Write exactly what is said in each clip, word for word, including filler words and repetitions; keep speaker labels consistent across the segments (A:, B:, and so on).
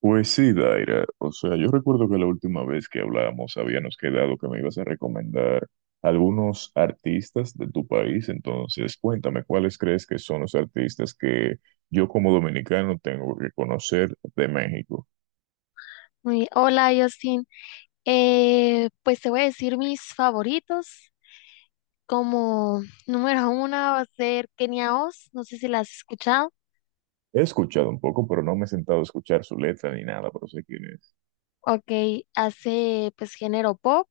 A: Pues sí, Daira. O sea, yo recuerdo que la última vez que hablábamos habíamos quedado que me ibas a recomendar algunos artistas de tu país. Entonces, cuéntame, ¿cuáles crees que son los artistas que yo como dominicano tengo que conocer de México?
B: Muy bien. Hola, Justin. Eh, pues te voy a decir mis favoritos. Como número uno va a ser Kenia Oz. No sé si la has escuchado.
A: He escuchado un poco, pero no me he sentado a escuchar su letra ni nada, pero sé quién es.
B: Ok, hace pues género pop.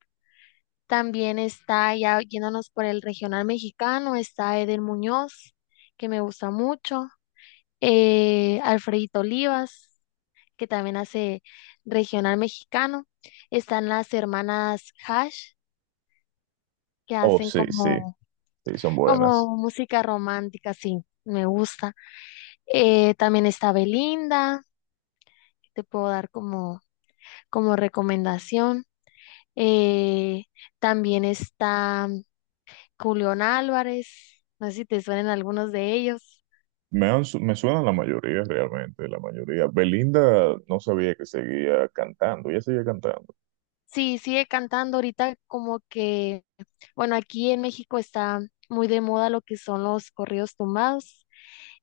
B: También está ya yéndonos por el regional mexicano. Está Eder Muñoz, que me gusta mucho. Eh, Alfredito Olivas, que también hace regional mexicano. Están las hermanas Hash, que
A: Oh,
B: hacen
A: sí, sí,
B: como.
A: sí, son
B: Como
A: buenas.
B: música romántica, sí, me gusta. Eh, también está Belinda, te puedo dar como, como recomendación. Eh, También está Julián Álvarez, no sé si te suenan algunos de ellos.
A: Me, han su- me suenan la mayoría, realmente, la mayoría. Belinda no sabía que seguía cantando, ya seguía cantando.
B: Sí, sigue cantando ahorita como que, bueno, aquí en México está muy de moda lo que son los corridos tumbados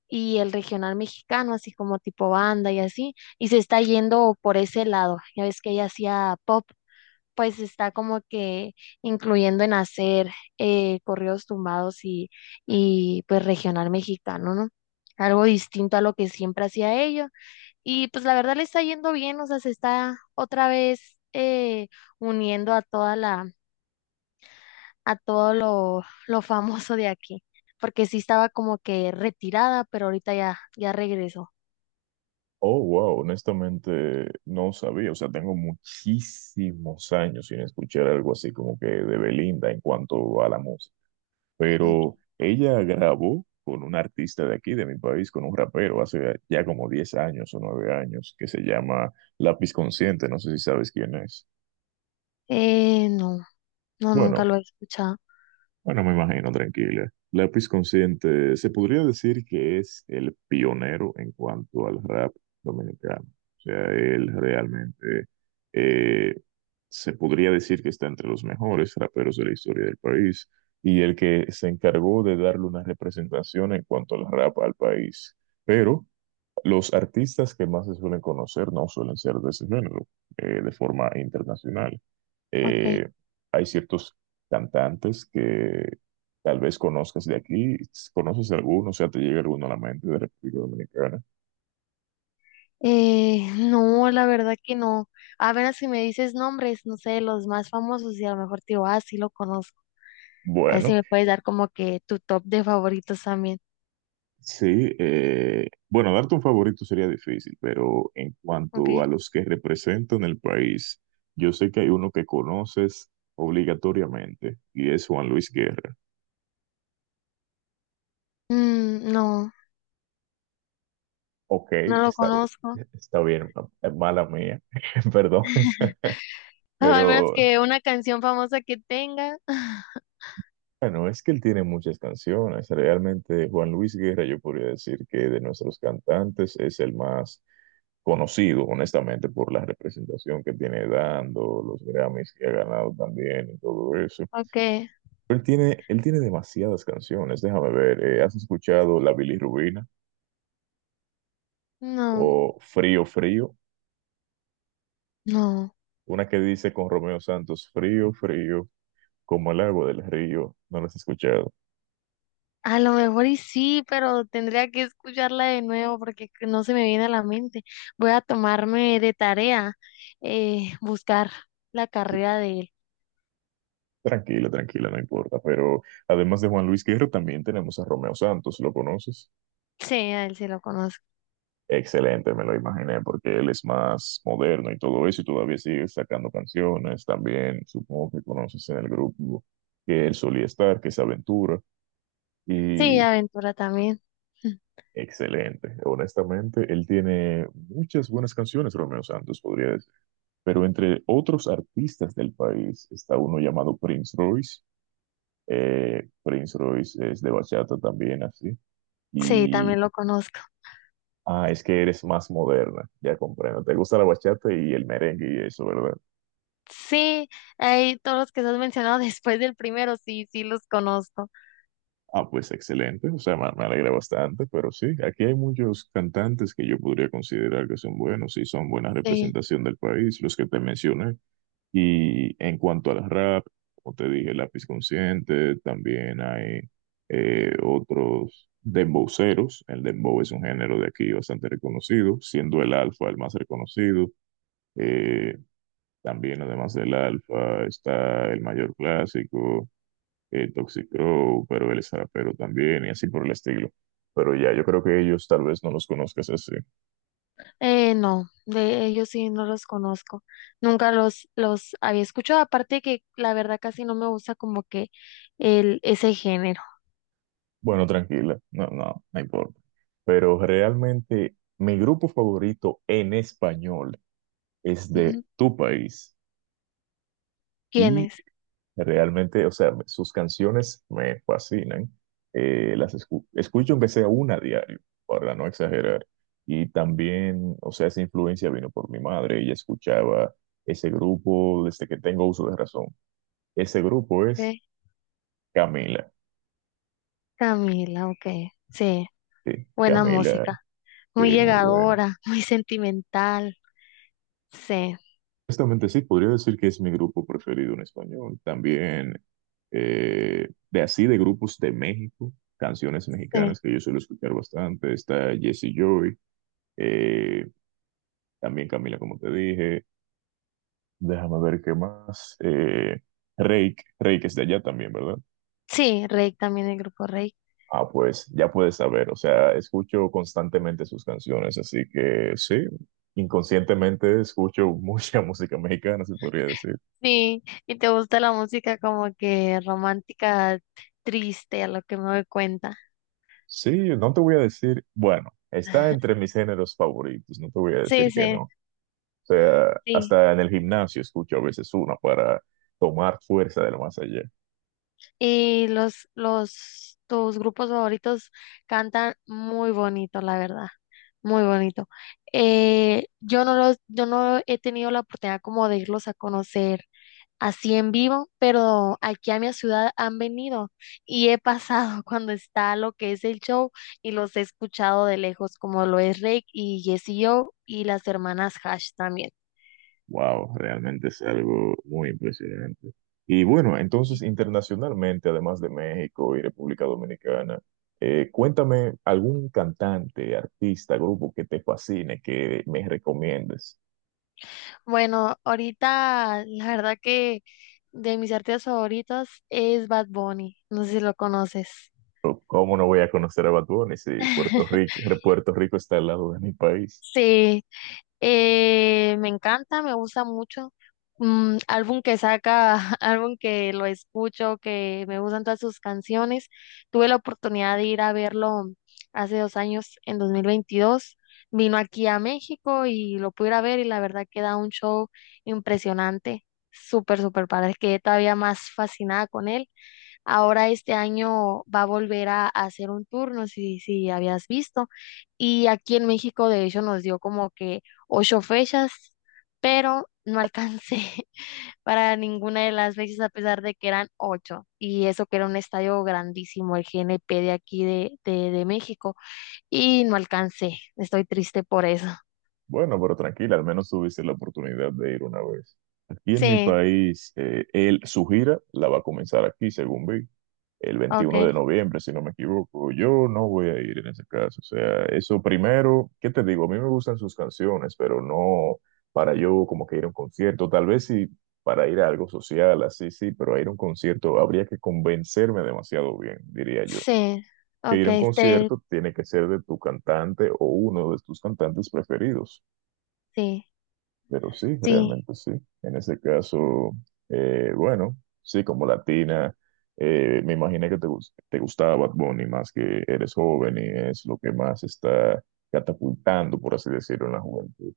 B: y el regional mexicano, así como tipo banda y así, y se está yendo por ese lado. Ya ves que ella hacía pop, pues está como que incluyendo en hacer eh, corridos tumbados y, y pues regional mexicano, ¿no? Algo distinto a lo que siempre hacía ellos. Y pues la verdad le está yendo bien, o sea, se está otra vez eh, uniendo a toda la, a todo lo, lo famoso de aquí, porque sí estaba como que retirada, pero ahorita ya, ya regresó.
A: Oh, wow, honestamente no sabía, o sea, tengo muchísimos años sin escuchar algo así como que de Belinda en cuanto a la música,
B: Ok.
A: pero ella grabó con un artista de aquí, de mi país, con un rapero, hace ya como diez años o nueve años, que se llama Lápiz Consciente, no sé si sabes quién es.
B: Eh, no, no, nunca
A: Bueno,
B: lo he escuchado.
A: Bueno, me imagino, tranquila. Lápiz Consciente se podría decir que es el pionero en cuanto al rap dominicano. O sea, él realmente eh, se podría decir que está entre los mejores raperos de la historia del país y el que se encargó de darle una representación en cuanto al rap al país. Pero los artistas que más se suelen conocer no suelen ser de ese género, eh, de forma internacional.
B: Ok.
A: Eh, hay ciertos cantantes que tal vez conozcas de aquí, ¿conoces alguno? O sea, ¿te llega alguno a la mente de República Dominicana?
B: Eh, no, la verdad que no. A ver si me dices nombres, no sé, los más famosos y a lo mejor te digo, ah, sí lo conozco. A ver si
A: Bueno,
B: me puedes dar como que tu top de favoritos también.
A: sí, eh, bueno, darte un favorito sería difícil, pero en
B: Ok.
A: cuanto a los que representan el país, yo sé que hay uno que conoces obligatoriamente y es Juan Luis Guerra.
B: Mm, no,
A: Ok,
B: no lo
A: está
B: conozco.
A: bien, está bien, ma- mala mía, perdón,
B: Ah, Al menos
A: pero
B: que una canción famosa que tenga.
A: bueno, es que él tiene muchas canciones, realmente Juan Luis Guerra yo podría decir que de nuestros cantantes es el más conocido, honestamente, por la representación que tiene dando, los Grammys que ha ganado también y todo eso.
B: Ok.
A: Pero él tiene, él tiene demasiadas canciones, déjame ver, eh, ¿has escuchado La Bilirrubina
B: No,
A: o Frío Frío?
B: no.
A: Una que dice con Romeo Santos, frío, frío, como el agua del río, ¿no lo has escuchado?
B: A lo mejor y sí, pero tendría que escucharla de nuevo porque que no se me viene a la mente. Voy a tomarme de tarea eh, buscar la
A: Sí,
B: carrera de él.
A: tranquila, tranquila, no importa. Pero además de Juan Luis Guerra, también tenemos a Romeo Santos, ¿lo conoces?
B: Sí, a él sí lo conozco.
A: Excelente, me lo imaginé, porque él es más moderno y todo eso, y todavía sigue sacando canciones. También supongo que conoces en el grupo que él solía estar, que es Aventura,
B: Sí,
A: y
B: a Ventura también.
A: excelente. Honestamente, él tiene muchas buenas canciones, Romeo Santos, podría decir. Pero entre otros artistas del país está uno llamado Prince Royce. eh, Prince Royce es de bachata también, así.
B: Sí, también
A: Y,
B: lo conozco.
A: ah, es que eres más moderna, ya comprendo. Te gusta la bachata y el merengue y eso, ¿verdad?
B: Sí, ahí todos los que has mencionado después del primero, sí, sí los conozco.
A: Ah, pues excelente, o sea, me, me alegra bastante, pero sí, aquí hay muchos cantantes que yo podría considerar que son buenos y son buena
B: Sí,
A: representación del país, los que te mencioné. Y en cuanto al rap, como te dije, Lápiz Consciente, también hay eh, otros dembowceros. El dembow es un género de aquí bastante reconocido, siendo el alfa el más reconocido. Eh, también, además del alfa, está el mayor clásico, eh, Toxic Crow, pero el es rapero también, y así por el estilo. Pero ya, yo creo que ellos tal vez no los conozcas así.
B: eh, no, de ellos sí no los conozco. Nunca los, los había escuchado, aparte que la verdad casi no me gusta como que el, ese género.
A: Bueno, tranquila, no, no, no importa. Pero realmente mi grupo favorito en español es de
B: Ujú.
A: Tu País
B: ¿Quién
A: y
B: es?
A: realmente, o sea, sus canciones me fascinan. Eh, las escu- escucho aunque sea una a diario, para no exagerar. Y también, o sea, esa influencia vino por mi madre. Ella escuchaba ese grupo desde que tengo uso de razón. Ese grupo es
B: Sí,
A: Camila.
B: Camila, ok. Sí,
A: Sí,
B: buena
A: Camila,
B: música,
A: sí,
B: muy
A: muy bueno.
B: llegadora, muy sentimental. Sí,
A: Honestamente sí, podría decir que es mi grupo preferido en español. También eh, de así de grupos de México, canciones
B: sí.
A: mexicanas que yo suelo escuchar bastante. Está Jesse Joy, eh, también Camila, como te dije. Déjame ver qué más. Eh, Reik, Reik es de allá también, ¿verdad?
B: Sí, Rey también, el grupo Rey.
A: Ah, pues ya puedes saber. O sea, escucho constantemente sus canciones, así que sí, inconscientemente escucho mucha música mexicana, se podría decir.
B: Sí, y te gusta la música como que romántica, triste, a lo que me doy cuenta.
A: Sí, no te voy a decir, bueno, está entre mis géneros favoritos, no te voy a
B: Sí,
A: decir que no.
B: sí,
A: O sea,
B: sí.
A: hasta en el gimnasio escucho a veces una para tomar fuerza de lo más allá.
B: Y los, los, tus grupos favoritos cantan muy bonito, la verdad, muy bonito. Eh, yo no los, yo no he tenido la oportunidad como de irlos a conocer así en vivo, pero aquí a mi ciudad han venido y he pasado cuando está lo que es el show y los he escuchado de lejos, como lo es Rake y Jessie o y las hermanas Hash también.
A: Wow, realmente es algo muy impresionante. Y bueno, entonces internacionalmente, además de México y República Dominicana, eh, cuéntame algún cantante, artista, grupo que te fascine, que me recomiendes.
B: Bueno, ahorita la verdad que de mis artistas favoritos es Bad Bunny, no sé si lo conoces.
A: Pero, ¿cómo no voy a conocer a Bad Bunny si Puerto Rico, Puerto Rico está al lado de mi país?
B: Sí. Eh, me encanta, me gusta mucho. Mm, álbum que saca, álbum que lo escucho, que me gustan todas sus canciones. Tuve la oportunidad de ir a verlo hace dos años, en dos mil veintidós. Vino aquí a México y lo pude ir a ver y la verdad que da un show impresionante, súper, súper padre. Quedé todavía más fascinada con él. Ahora este año va a volver a, a hacer un turno, si, si habías visto. Y aquí en México, de hecho, nos dio como que ocho fechas, pero no alcancé para ninguna de las fechas a pesar de que eran ocho. Y eso que era un estadio grandísimo, el G N P de aquí de, de, de México. Y no alcancé. Estoy triste por eso.
A: Bueno, pero tranquila, al menos tuviste la oportunidad de ir una vez. Aquí en mi
B: Sí,
A: país, eh, él, su gira la va a comenzar aquí, según vi, el
B: ok.
A: veintiuno de noviembre, si no me equivoco. Yo no voy a ir en ese caso. O sea, eso primero, ¿qué te digo? A mí me gustan sus canciones, pero no para yo como que ir a un concierto. Tal vez sí para ir a algo social, así sí, pero a ir a un concierto habría que convencerme demasiado bien, diría yo.
B: Sí,
A: Que
B: ok.
A: ir a un
B: Este,
A: concierto tiene que ser de tu cantante o uno de tus cantantes preferidos.
B: sí,
A: Pero sí,
B: sí.
A: realmente sí. En ese caso, eh, bueno, sí, como latina, eh, me imaginé que te, gus- te gustaba Bad Bunny más que eres joven y es lo que más está catapultando, por así decirlo, en la juventud.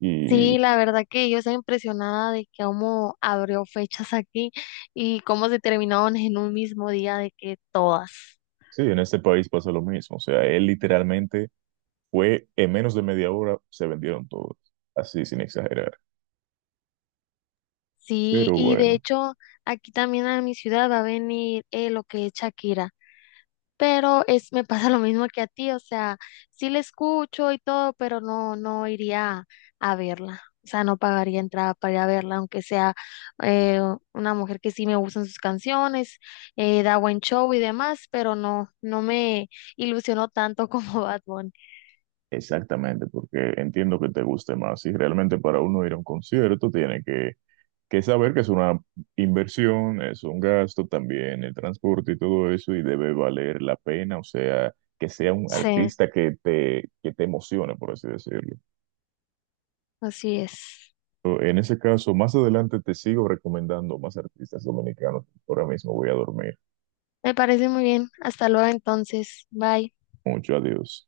A: Y
B: Sí, la verdad que yo estoy impresionada de que cómo abrió fechas aquí y cómo se terminaron en un mismo día de que todas.
A: sí, en este país pasa lo mismo. O sea, él literalmente fue, en menos de media hora se vendieron todos, así sin exagerar.
B: Sí,
A: Pero
B: y de
A: bueno,
B: hecho aquí también a mi ciudad va a venir eh, lo que es Shakira. pero es, me pasa lo mismo que a ti, o sea, sí la escucho y todo, pero no, no iría a verla. O sea, no pagaría entrada para ir a verla, aunque sea eh, una mujer que sí me gustan sus canciones, eh, da buen show y demás, pero no, no me ilusionó tanto como Bad Bunny.
A: exactamente, porque entiendo que te guste más. Y realmente para uno ir a un concierto tiene que que saber que es una inversión, es un gasto también, el transporte y todo eso, y debe valer la pena, o sea, que sea un
B: Sí,
A: artista que te, que te emocione, por así decirlo.
B: así es.
A: O, en ese caso, más adelante te sigo recomendando más artistas dominicanos. Ahora mismo voy a dormir.
B: Me parece muy bien. Hasta luego entonces. Bye.
A: Mucho adiós.